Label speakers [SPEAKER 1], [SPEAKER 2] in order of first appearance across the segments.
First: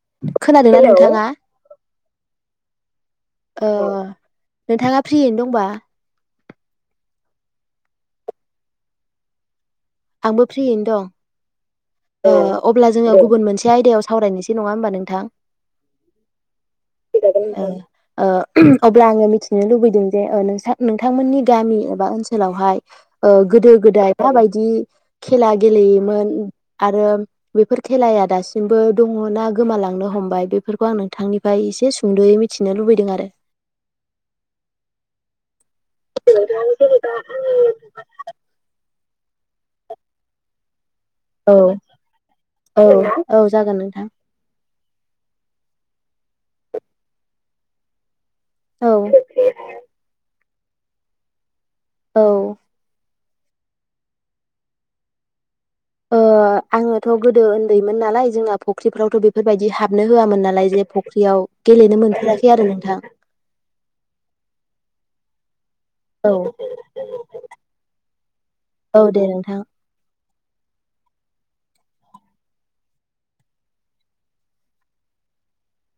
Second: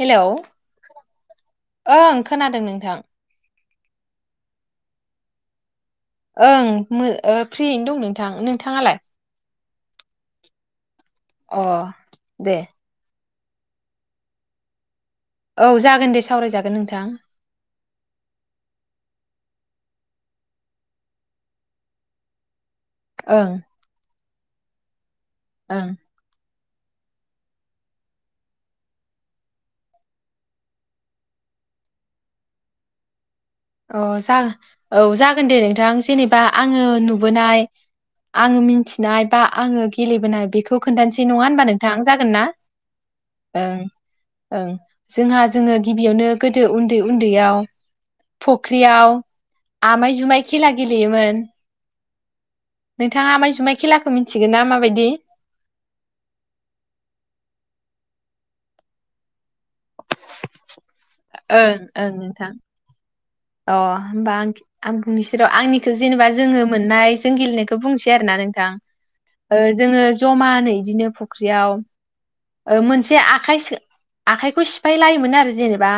[SPEAKER 1] Hello
[SPEAKER 2] खोनादोंना नोंथाङा
[SPEAKER 1] ओं खोनादों नोंथां।
[SPEAKER 2] औ नोंथाङा फ्रियैनो दंबा।
[SPEAKER 1] ओं [unintelligible] फ्रियैनो दं नोंथां नोंथाङालाय?
[SPEAKER 2] आंबो फ्रियैनो दं।
[SPEAKER 1] अ
[SPEAKER 2] ओ
[SPEAKER 1] दे
[SPEAKER 2] अब्ला जोङो। बुन मोनसे आयदायाव सावरायनोसै नङा होनबा नों
[SPEAKER 1] औ जागोन दे सावरायजागोन नोंथां।
[SPEAKER 2] ओ ओ अब्ला आङो मिथिनो लुबैदों जे ओ नोंसा नोंथांमोननि गामि एबा ओनसोलावहाय। ओ
[SPEAKER 1] ओं
[SPEAKER 2] गोदो-गोदाय। माबायदि। खेला
[SPEAKER 1] ओं
[SPEAKER 2] गेलेयोमोन। आरो बेफोर खेलाया दासिमबो दङना गोमालांनो हमबाय बेफोरखौ आं नोंथांनिफ्राय एसे सुंद'यै मिथिनो लुबैदों आरो।
[SPEAKER 1] अ जा औ जागोन दे नों थां जेनेबा आङो नुबोनाय आङो मिनथि नाय बा आङो गेलेबोनाय बेखौ। खोन्थानसै नङा
[SPEAKER 2] औ
[SPEAKER 1] होनबा नोंथां जागोन ना
[SPEAKER 2] औ औ जागोन
[SPEAKER 1] ओं
[SPEAKER 2] नोंथां
[SPEAKER 1] ओं। जोंहा जोङो गिबियावनो गोदो उन्दै-उन्दैयाव।
[SPEAKER 2] औ
[SPEAKER 1] फख्रियाव आमाय जुमाय। खेला गेलेयोमोन।
[SPEAKER 2] औ।
[SPEAKER 1] नोंथाङा आमाइ-जुमाय खेलाखौ मिथिगोन ना माबायदि?
[SPEAKER 2] ओ आङोथ' गोदो ओन्दैमोन नालाय जोंना फख्रिफ्रावथ' बेफोरबायदि हाबनो होआमोन नालाय जे फ
[SPEAKER 1] ओं ओं नोंथां अ होमबा आंखि आं। निसोरो आंनि। खो जेनेबा जोङो
[SPEAKER 2] औ
[SPEAKER 1] मोननाय जों गेलेनायखो बुंसै आरोना नोंथां
[SPEAKER 2] दे नोंथां
[SPEAKER 1] ओ जोङो जमानो इदिनो फ ख्रियाव। ओ मोनसे आखाइ सो आखाइखौ सिफाय लायोमोन आरो जेनेबा।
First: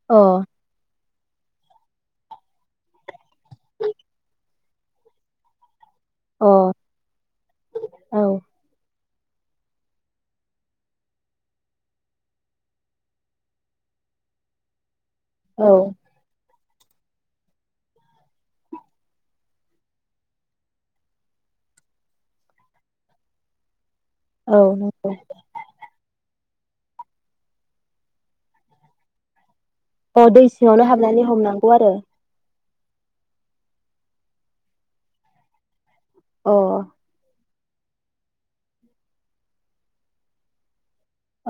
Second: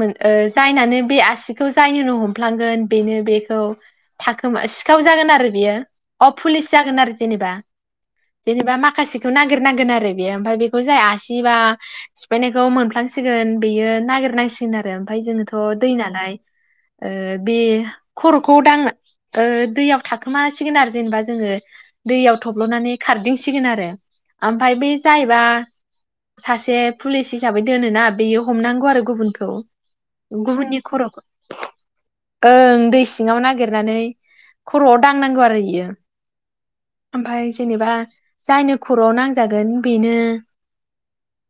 [SPEAKER 1] मोन
[SPEAKER 2] अ
[SPEAKER 1] ओ जायनानो। बे आसिखौ जायनिनो हमफ्लांगोन बेनो बेखौ थाखोमा सिखाव जागोन आरो बेयो। अ पुलिस जागोन आरो जेनेबा
[SPEAKER 2] औ
[SPEAKER 1] जेनेबा माखासे खौ नागिरनांगोन आरो बेयो ओमफाय बे खौ जायासिबा सिफायनायखौ मोनफ्लांसिगोन बेयो नागिरनांसिगोन आरो।
[SPEAKER 2] औ
[SPEAKER 1] जोङोथ' दै नालाय। ओ बे खर'खौ दांना ओ दैयाव थाखोमासिगोन आरो जेनेबा जोङो दैयाव थब्ल'नानै खारदिंसिगोन आरो। आमफाय बे
[SPEAKER 2] औ
[SPEAKER 1] जायैबा। सासे पुलिस हिसाबै दोनोना बेयो हमनांगौ आरो गुबुनखौ।
[SPEAKER 2] अ दै
[SPEAKER 1] गुबुननि
[SPEAKER 2] सिङावनो
[SPEAKER 1] खर'खौ
[SPEAKER 2] हाबनानै हमनांगौ आरो।
[SPEAKER 1] ओं दै सिङाव नागिरनानै खर'आव दांनांगौ आरो इयो।
[SPEAKER 2] अ।
[SPEAKER 1] ओमफाय जेनेबा जायनो खरआव नांजागोन बेनो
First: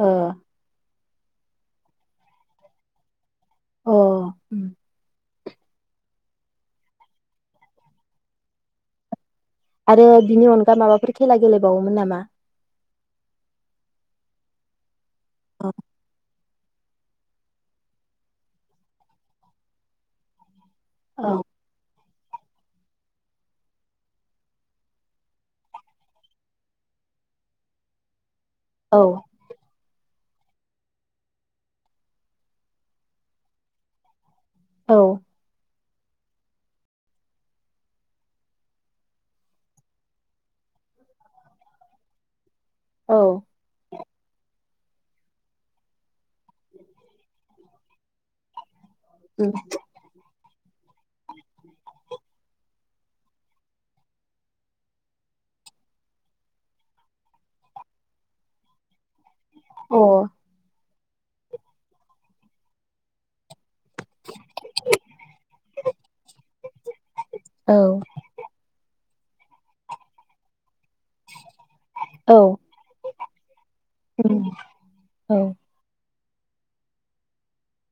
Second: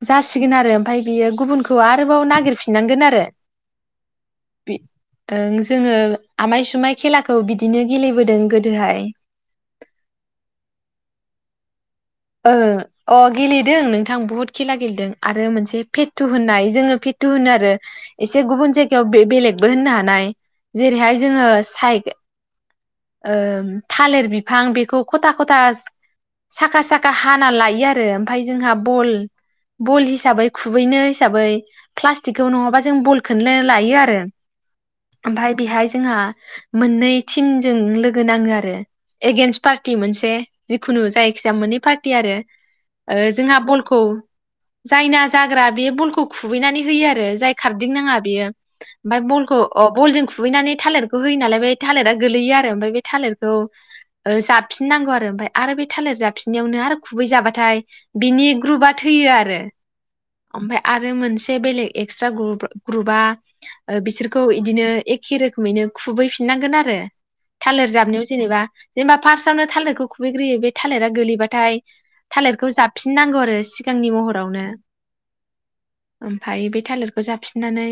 [SPEAKER 1] जासिगोन आरो ओमफ्राय बियो गुबुनखौ आरोबाव नागिरफिननांगोन आरो।
[SPEAKER 2] अ उम।
[SPEAKER 1] ओ जोङो आमायसुमाय खेलाखौ बिदिनो गेलेबोदों गोदोहाय
[SPEAKER 2] आरो बिनि अनगा माबाफोर खेला गेलेबावोमोन नामा?
[SPEAKER 1] ओ। अ गेलेदों नोंथां बुहुद खेला गेलेदों आरो मोनसे फेुतु। होननाय जोङो फेथु होनो आरो एसे गुबुन जायगायाव बे बेलेगबो होननो हानाय जेरैहाय
[SPEAKER 2] औ
[SPEAKER 1] जोङो साइ ओ थालिर बिफां बेखौ खथा खथा साखा साखा हाना लायो आरो। ओमफाय जोंहा
[SPEAKER 2] औ
[SPEAKER 1] बल बल हिसाबै खुबैनो हिसाबै प्लास्टिकखौ नङाबा जों बलखौनो लायो आरो।
[SPEAKER 2] औ
[SPEAKER 1] ओमफाय बिहाय जोंहा मोननै तिनजों लोगो नाङो आरो एगेन्स फारथि मोनसे मोनसे जिखुनु जायखि मोनै फार्टि आरो।
[SPEAKER 2] औ
[SPEAKER 1] ओ जोंहा बलखौ जायना जाग्रा बे बलखौ खुबैनानै होयो आरो जाय खारदिं नाङा बेयो- ओमफ्राय
[SPEAKER 2] अ
[SPEAKER 1] बलखौ बलजों खुबैनानै थालिरखौ होयो नालाय बे थालिरा गोलैयो आरो ओमफ्राय बे थालिरखौ ओ जाबफिननांगौ आरो ओमफ्राय आरो बे थालिर जाबफिन नियावनो आरो खुबै जाबाथाय बिनि ग्रुपआ थैयो आरो
[SPEAKER 2] औ
[SPEAKER 1] ओमफ्राय आरो मोनसे बेलेग एक्सट्रा ग्रु ग्रुबा बिसोरखौ इदिनो एखे रोखोमैनो खुबैफिननांगोन आरो थालिर
[SPEAKER 2] औ
[SPEAKER 1] जाबनायाव जेनेबा जेनबा फारस्टआवनो थालिरखौ खुबैग्रयो बे थालिरा बाथाय थालिरखौ जाबफिननांगौ आरो सिगांनि महरावनो
[SPEAKER 2] औ
[SPEAKER 1] ओमफाय बे थालिरखौ जाफिननानै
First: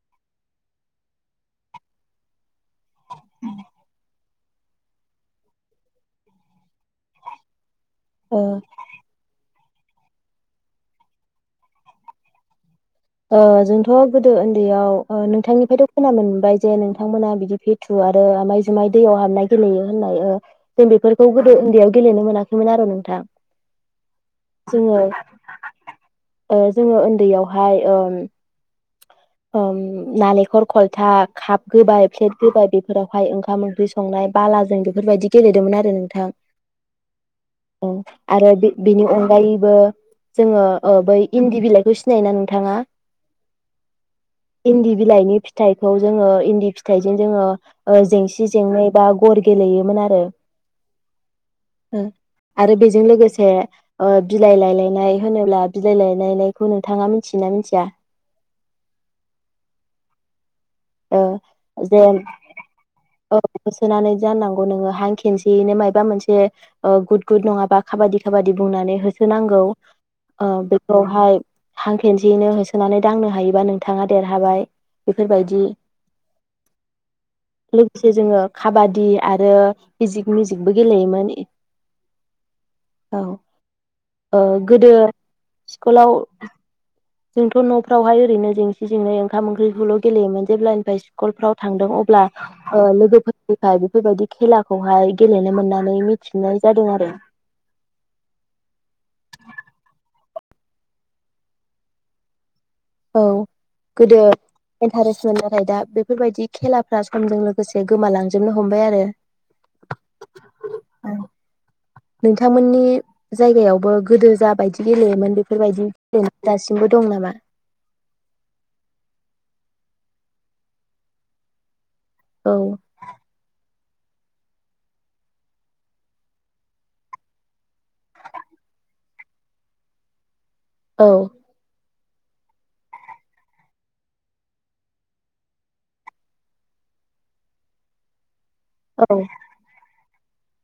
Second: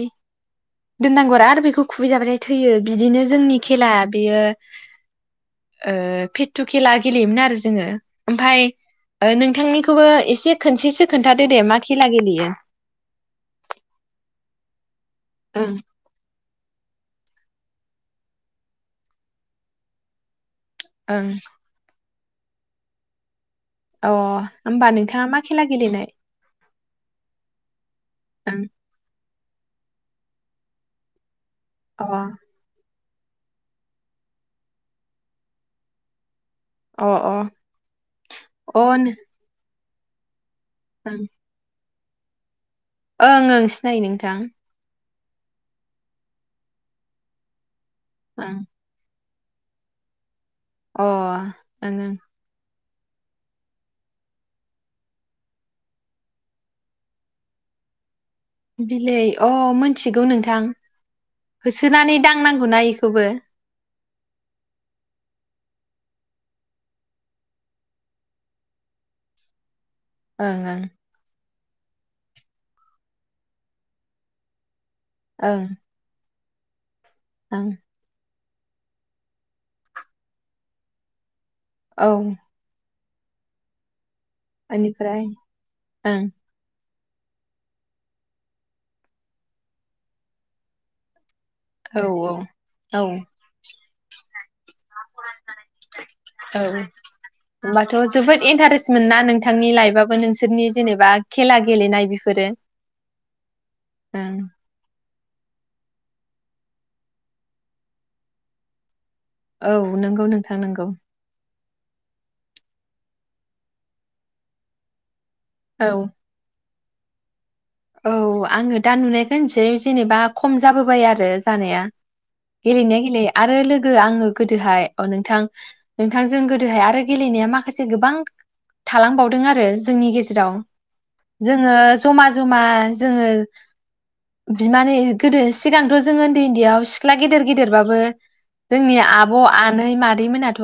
[SPEAKER 1] दोननांगौ आरो बेखौ खुबैजाबा थाय थैयो बिदिनो जोंनि खेला बेयो ओ फेथु खेला गेलेयोमोन आरो जोङो
[SPEAKER 2] ओ
[SPEAKER 1] ओमफ्राय नों नोंथांनिखौबो एसे खोनसेसो खोन्थादो दे मा खेला गेलेयो?
[SPEAKER 2] ओ जोंथ' गोदो ओन्दैयाव ओ
[SPEAKER 1] ओं
[SPEAKER 2] नोंथांनिफ्राय खोनानो मोनबाय जे नोंथांमोना बिदि फिथु आरो आमाय जुमाय दैयाव हाबनाय गेलेयो होननाय ओ जों
[SPEAKER 1] ओं
[SPEAKER 2] बेफोरखौ गोदो उन्दैयाव गेलेनो मोनाखैमोन आरो नोंथां।
[SPEAKER 1] अ होमबा
[SPEAKER 2] जोङो
[SPEAKER 1] नोंथाङा मा खेला गेलेनाय?
[SPEAKER 2] ओ जोङो उन्दैयावहाय
[SPEAKER 1] ओं
[SPEAKER 2] [unintelligible] ओम नालेखर खलथा खाब
[SPEAKER 1] अ
[SPEAKER 2] गोबाय प्लेत गोबाय बेफ फोरावहाय ओंखाम ओंख्रि संनाय बालाजों बेफोरबायदि गेलेदोंमोन आरो नोंथां।
[SPEAKER 1] अ
[SPEAKER 2] अ आरो बे
[SPEAKER 1] अ ओं
[SPEAKER 2] बेनि अनगायैबो जोङो ओ बै इन्दि बिलाइखौ सि नेनानो थाङा
[SPEAKER 1] ओं ओं सिनायो नोंथां।
[SPEAKER 2] बिलाइनि फिथाइखौ जोङो इन्दि फिथाइजों जोङो ओ
[SPEAKER 1] ओं
[SPEAKER 2] जेंसिजोंनो बा गर गेलेयोमोन आरो।
[SPEAKER 1] अ ओं ओं।
[SPEAKER 2] आरो बेजों लोगोसे ओ बिलाइ लायलायनाय होनोब्ला बिलाइ लायलायनायखौ नोंथाङा मिथ थियोना मिथिया?
[SPEAKER 1] बिलाइ अ मोनथिगौ नोंथां।
[SPEAKER 2] ओ
[SPEAKER 1] होसोनानै
[SPEAKER 2] जेन
[SPEAKER 1] दांनांगौना इखौबो
[SPEAKER 2] औ होसोनानै जानांगौ नोङो हां खेनसेयैनो माइ माबा मोनसे ओ गुद गुद नङा खाबादि खाबादि बुंनानै होसोनांगौ। ओ
[SPEAKER 1] ओं ओं
[SPEAKER 2] बेफोरावहाय हां खेनसेयैनो होसोनानै दांनो हायोबा नोंथाङा देरहाबाय। बेफोरबायदि
[SPEAKER 1] ओं ओं
[SPEAKER 2] लोगोसे जोङो खाबादि आरो मिजिक मिजिकबो गेलेयोमोन।
[SPEAKER 1] औ।
[SPEAKER 2] औ। ओ गोदो
[SPEAKER 1] बेनिफ्राय
[SPEAKER 2] स्कुलाव
[SPEAKER 1] ओं
[SPEAKER 2] जोंथ' नफ्रावहाय ओरैनो जेंसि जेंनि ओंखाम ओंख्रिखौल' गेलेयोमोन जेब्लानिफ्राय स्कुलफ्राव थांदों
[SPEAKER 1] औ
[SPEAKER 2] अब्ला ओ
[SPEAKER 1] औ
[SPEAKER 2] लोगोफोरनिफाय बेबायदि खेला
[SPEAKER 1] औ
[SPEAKER 2] जादों आरो
[SPEAKER 1] होमबाथ जोबोद इन्टारेस्ट मोना नोंथांनि लाइफआबो नों बिसोरनि जेनेबा खेला गेलेनाय बेफोरो
[SPEAKER 2] औ गोदो
[SPEAKER 1] ओं
[SPEAKER 2] इन्टारेस्ट मोन नाथाय दा बेफोरबायदि खेलाफ्रा समजों लोगोसे गोमालांजोबनो हमबाय आरो
[SPEAKER 1] औ नंगौ नोंथां नंगौ
[SPEAKER 2] नोंथांमोननि जायगायावबो गोदो जा बायदि गेलेयोमोन बे
[SPEAKER 1] औ
[SPEAKER 2] बेफोरबायदि गेले दासिबो बो दं नामा
[SPEAKER 1] औ आंङो दा नुनायखौ होनसै जेनेबा खम जाबोबाय आरो जानाया
[SPEAKER 2] औ
[SPEAKER 1] गेलनायाय गेले आरो लोग ओ आंङो गोदोहाय अ नोंथां नोंथांजों गोदोहाय आरो गेलेनाया माखासे गोबां थालांबावदों आरो जोंनि गेजेराव
[SPEAKER 2] औ
[SPEAKER 1] जोंङो समाज जमा जोंङो बिमानै गोदो सिगांथ' जों उन्दै उन्दैयाव सिख्ला गेदेर गेदेरबाबो जोंनि
[SPEAKER 2] औ
[SPEAKER 1] आब' आनै मादै दै मोनाथ'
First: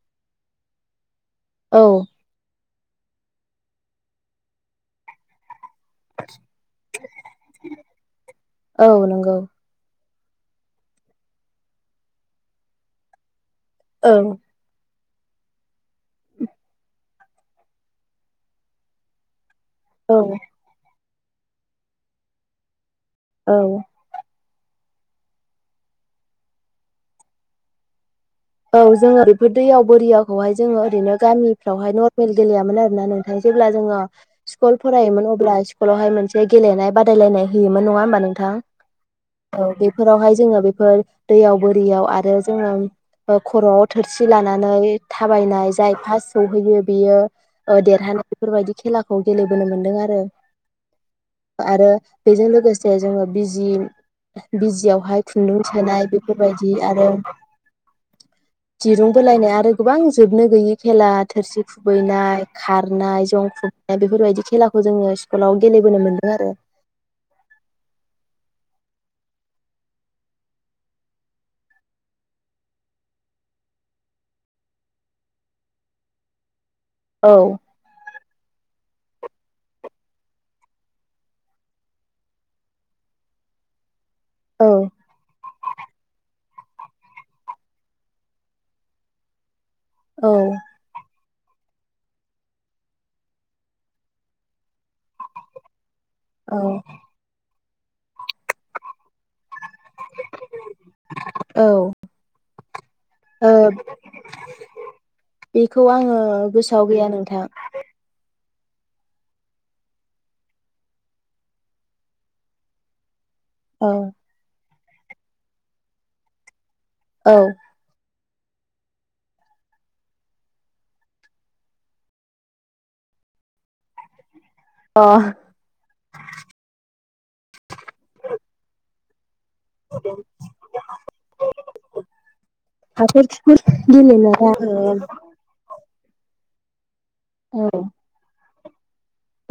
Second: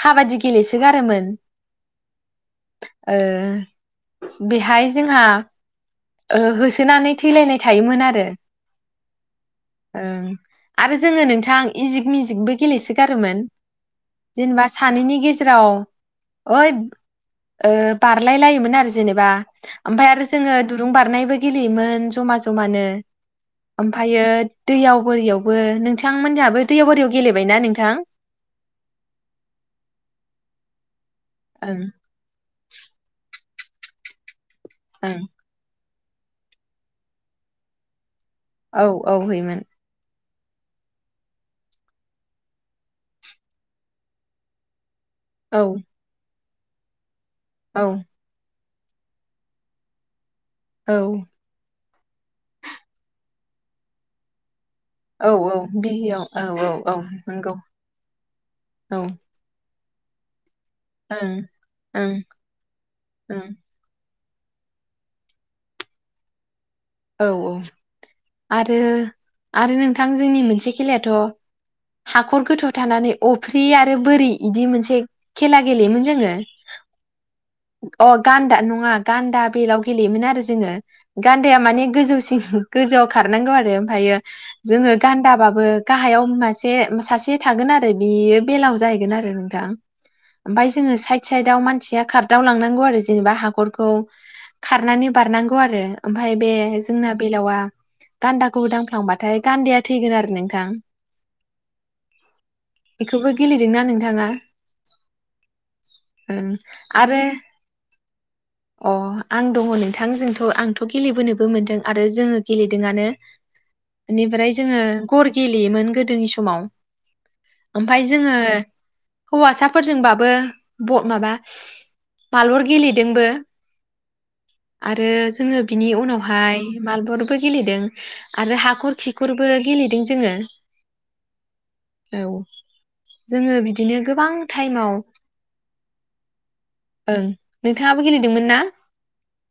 [SPEAKER 1] खाबादि गेलेसोगारोमोन
[SPEAKER 2] औ
[SPEAKER 1] ओ बिहाय जोंहा ओ होसोनानै थैलायनाय थायोमोन आरो
[SPEAKER 2] औ नंगौ
[SPEAKER 1] ओं आरो जोंङो नोंथां इजिक मिजिकबो गेलेसोगारोमोन
[SPEAKER 2] औ
[SPEAKER 1] जेनेबा सानैनि गेजेराव ओइ ओ बारलाय लायोमोन आरो जेनेबा ओमफाय
[SPEAKER 2] औ
[SPEAKER 1] आरो जोंङो बारनायबो गेलेयोमोन जमा जमानो
[SPEAKER 2] औ
[SPEAKER 1] ओमफायो दैयाव बोरियावबो नोंथांमोनियाबो दैयाव बोरियाव गेलेबायना नोंथां
[SPEAKER 2] औ जोंङो बेफोर दैयाव बरोरियाखौहाय जोंङो ओरैनो
[SPEAKER 1] ओं
[SPEAKER 2] गामिफ्रावहाय नर्मेल गेलेयामोन आरो ना नोंथां जेब्ला जोंङो स्कुल
[SPEAKER 1] ओं
[SPEAKER 2] फरायोमोन अब्ला कलावहाय मोनसे गेलेनाय बादायलायनाय होयोन नङा होमबा नों थां
[SPEAKER 1] औ औ हैमोन
[SPEAKER 2] औ बेफोरावहाय जोंङो बेफोर दैयाव बोरियाव आरो जोंङो ओ खर'आव थोरसि लानानै
[SPEAKER 1] औ
[SPEAKER 2] थाबायनाय जाय फार्स्ट सौहैयो बेयो अ
[SPEAKER 1] औ
[SPEAKER 2] देरहानाय बेफोरबायदि खेलाखौ गेलेबोनो मोनदों आरो
[SPEAKER 1] औ
[SPEAKER 2] आरो बेजों लोगोसे जोङो बिजि बिजियावहाय
[SPEAKER 1] औ
[SPEAKER 2] खुन्दुं
[SPEAKER 1] औ
[SPEAKER 2] सोनाय
[SPEAKER 1] बिजियाव औ औ
[SPEAKER 2] बेफोरबायदि
[SPEAKER 1] औ
[SPEAKER 2] आरो
[SPEAKER 1] नंगौ औ
[SPEAKER 2] दिरुं
[SPEAKER 1] ओं
[SPEAKER 2] बोलायनाया आरो गोबां जोबनो गैयि खेला
[SPEAKER 1] ओं
[SPEAKER 2] थोरसि
[SPEAKER 1] ओं
[SPEAKER 2] खुबैनाय खारनाय जं खुबैनाय बेफोरबायदि खेलाखौ जोङो स्कुलाव गेलेबोनो मोन्दों आरो
[SPEAKER 1] औ औ आरो आरो नोंथां जोंनि मोनसे खेलायाथ' हाखर गोथौआव थानानै अफ्रि आरो बोरि बिदि मोनसे खेला गेलेयोमोन जोङो।
[SPEAKER 2] औ
[SPEAKER 1] अ गान्दा नङा गान्दा बेलाव गेलेयोमोन आरो जोङो गान्दाया मानि गोजौसिन गोजौआव खारनांगौ आरो ओमफ्रायो
[SPEAKER 2] औ
[SPEAKER 1] जोङो गान्दाबाबो गाहायाव मासे सासे थागोन आरो नाथाय बियो बेलायाव जाहैगोन आरो नोंथां।
[SPEAKER 2] औ
[SPEAKER 1] ओमफ्राय जोङो साइ साइदाव मानसिया खारदाव लांनांगौ आरो जेनेबा हाखरखौ खारनानै बारनांगौ आरो ओमफ्राय बे
[SPEAKER 2] औ
[SPEAKER 1] दलावआ गान्दाखौ दांफ्लांबा नाथाय गान्दाया थैगोन आरो नोंथां [inaudible]
[SPEAKER 2] औ
[SPEAKER 1] बेखौबो
[SPEAKER 2] ओ
[SPEAKER 1] गेलेदोंना नोंथाङा
[SPEAKER 2] बेखौ आङो
[SPEAKER 1] ओं
[SPEAKER 2] गोसोआव गैया
[SPEAKER 1] आरो
[SPEAKER 2] नोंथां
[SPEAKER 1] अ आं दङ नोंथां जोंथ' आंथ' गेलेबोनोबो मोनदों आरो जोङो गेलेदोंआनो
[SPEAKER 2] औ
[SPEAKER 1] बिनिफ्राय जोङो गर गेलेयोमोन गोदोनि समाव
[SPEAKER 2] औ
[SPEAKER 1] ओमफाय जोङो हौवासाफोरजोंबाबो माबा मालबर गेलेदोंबो। आरो
[SPEAKER 2] अ
[SPEAKER 1] जोङो बिनि उनावहाय मारबलबो गेलेदों आरो हाखर खि खिफोरबो गेलेदों जोङो औ
[SPEAKER 2] हाखर खिखर
[SPEAKER 1] जोङो बिदिनो गोबां
[SPEAKER 2] गेलेनाया
[SPEAKER 1] टाइमाव ओं
[SPEAKER 2] औ
[SPEAKER 1] नोंथाङाबो गेलेदोंमोन ना?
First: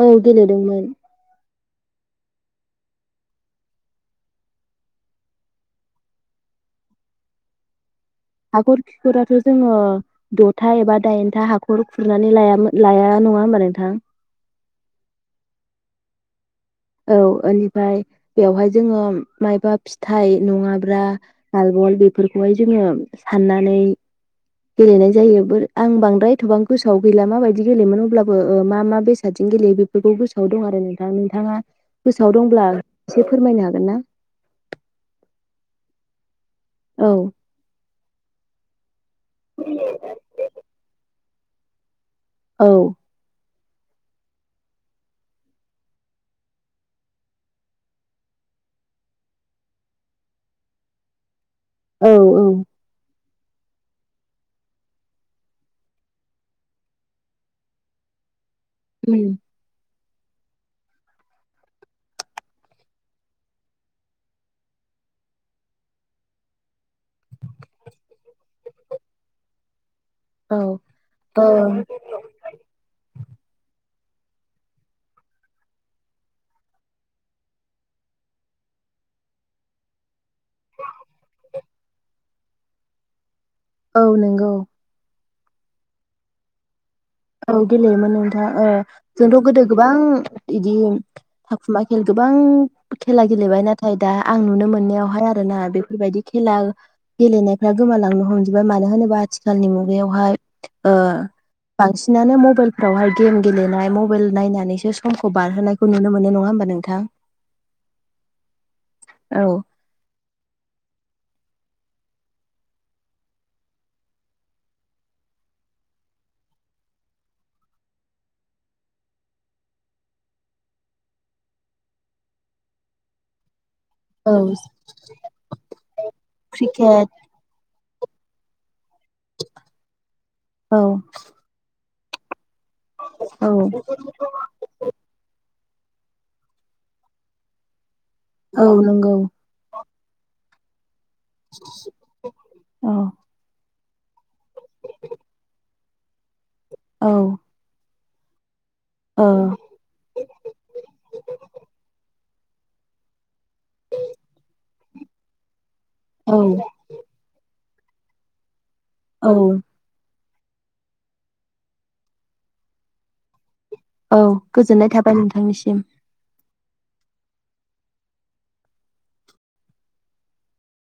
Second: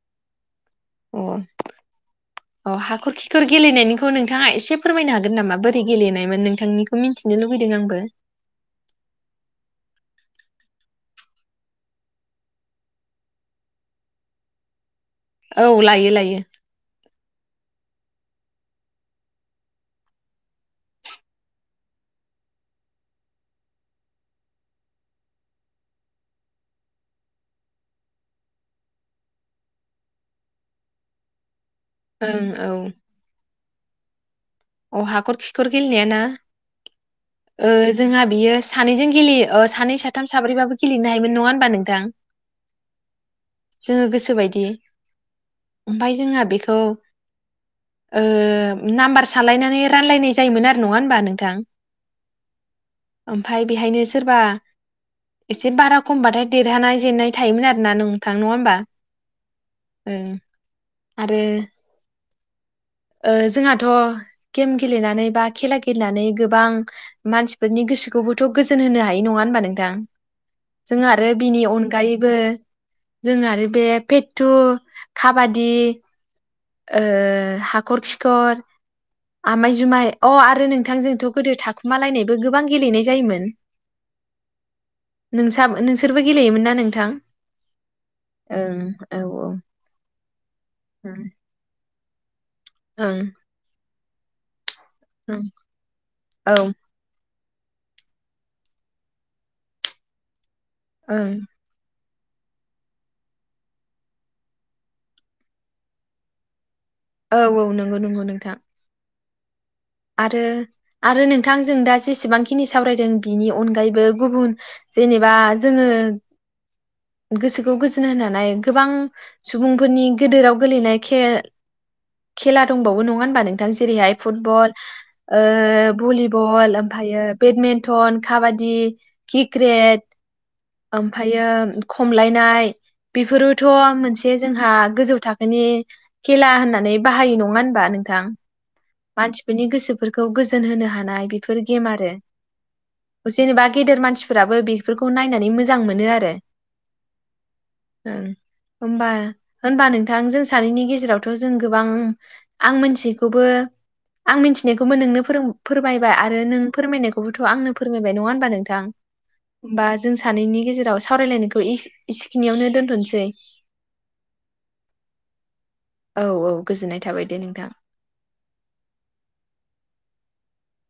[SPEAKER 2] औ गेलेदोंमोन।
[SPEAKER 1] अ अ हाखर खिखर गेलेनायनिखौ नोंथाङा एसे फोरमायनो हागोन नामा बोरै गेलेनायमोन नोंथांनिखौ मिन्थिनो लुबैदों आंबो।
[SPEAKER 2] हाखर खिखराथ' जोङो दथा एबा दाइनथा हाखर खुरनानै लाया नङा होमबा नोंथां?
[SPEAKER 1] औ लायो लायो।
[SPEAKER 2] औ ओनिफ्राय बेवहाय जोङो मायबा फिथाइ नङाब्रा नालबल बेफोरखौहाय जोङो साननानै गेलेनाय जायो आं बांद्राय थबां गोसोआव गैला माबायदि गेलेयोमोन अब्लाबो ओ मा मा बेसादजोंं गेलेयो बेफोरखौ गोसोआव दं आरो नोंथां नोंथाङा गोसोआव
[SPEAKER 1] ओं
[SPEAKER 2] दंब्ला
[SPEAKER 1] औ
[SPEAKER 2] एसे फोरमायनो हागोन [unintelligible]
[SPEAKER 1] अ हाखर खिखर गेलेनाय ना
[SPEAKER 2] औ
[SPEAKER 1] ओ जोंहा बियो सानैजों गेलेयो सानै साथाम साब्रैबाबो गेलेनो हायो नोमोन नङा होनबा नोंथां
[SPEAKER 2] औ
[SPEAKER 1] जोङो गोसोबायदि ओफाय जोंहा बेखौ ओ नाम्बार सानलायनानै रानलायनाय जायोमोन आरो नङा होमबा नोंथां
[SPEAKER 2] औ औ
[SPEAKER 1] ओमफाय बेहायनो सोरबा एसे बारा खमबाथाय देरहानाय जेननाय थायोमोन आरोना नोंथां नङा होमबा ओ आरो ओ जोंहाथ' गेम गेलेनानै बा खेला गेलेनानै गोबां मानसिफोरनि गोसोखौबोथ' गोजोन होनो हायो नङा होनबा नोंथां
[SPEAKER 2] औ
[SPEAKER 1] जों आरो बिनि
[SPEAKER 2] औ
[SPEAKER 1] अनगायैबो जों आरो बे फेटटु खाबादि ओ हाखर खिखर आमाय जुमाय अह आरो नोंथां जोंथ' गोदो थाखुमालायनायबो गोबां गेलेनाय जायोमोन
[SPEAKER 2] औ नंगौ
[SPEAKER 1] नोंसा नोंसोरबो गेलेयोमोन ना नोंथां
[SPEAKER 2] औ गेलेयोमोन नोंथाङा ओ
[SPEAKER 1] ओं औ
[SPEAKER 2] जोंथ' गोदो गोबां बिदि
[SPEAKER 1] ओं
[SPEAKER 2] थाखुमा खेल गोबां
[SPEAKER 1] ओं
[SPEAKER 2] खेला गेलेबाय नाथाइ दा आं नुनो मोन नायावहाय
[SPEAKER 1] ओं
[SPEAKER 2] आरो ना बेफोरबायदि
[SPEAKER 1] औ
[SPEAKER 2] खेला गेलेनाय फ्रा गोमालांनो हमजोबबाय मानो होनोबा आथिखालनि मुगायावहाय ओ
[SPEAKER 1] ओं
[SPEAKER 2] बांसिनानो मबाइलफ्रावहाय गेम गेलेनाय मबाइल नायनानैसो समखौ बारहोनायखौ नुनो मोनो नङा होमबा नोंथां
[SPEAKER 1] औ औ नंगौ नंगौ नोंथां
[SPEAKER 2] औ
[SPEAKER 1] आरो आरो नोंथां जों दा जेसेबांखिनि सावरायदों बिनि अनगायैबो गुबुन जेनेबा जोङो गोसोखौ गोजोन होनो हानाय गोबां सुबुंफोरनि गोदोराव गोेलैनाय खेला दंबावो नङा होनबा नोंथ जेरैहाय
[SPEAKER 2] औ
[SPEAKER 1] फुटबल ओ भलिबल
[SPEAKER 2] क्रिकेट
[SPEAKER 1] ओमफायो बेथ मेन मेन्टन काबाादि क्रिक्रेट
[SPEAKER 2] औ
[SPEAKER 1] ओमफायो खमलायनाय
[SPEAKER 2] औ
[SPEAKER 1] बेफोरोथ' मोनसे जोंहा गोजौ थाखोनि खेला होननानै बाहायो नङा होनबा नों थां।
[SPEAKER 2] औ नंगौ
[SPEAKER 1] मानसिफोरनि गोसोफोरखौ गोज जोन होनो हा नाय बेफोर गेम आरो
[SPEAKER 2] औ
[SPEAKER 1] जेनेबा गेदेर मानसिफोराबो बेफोरखौ नायनानै मोजां मोनो आरो।
[SPEAKER 2] औ।
[SPEAKER 1] उम होमबा
[SPEAKER 2] औ
[SPEAKER 1] होनबा नोंथां जों सानैनि गेजेरावथ' जों गोबां आं मोनथियिखौबो आं मिथिनायखौबो नोंनो फोरों फोरमायबाय आरो नों फोरमायनायखौबोथ' आंनो फोरमाय नङा होनबा नोंथ थां
[SPEAKER 2] औ
[SPEAKER 1] होमबा जों सा सानैनि गेजेराव सावरायलायनायखौ इस-इसखिनियावनो दोनथ'सै।
[SPEAKER 2] औ गोजोननाय थाबाय नोंथांनिसिम।
[SPEAKER 1] औ औ गोजोननाय थाबाय दे नोंथां।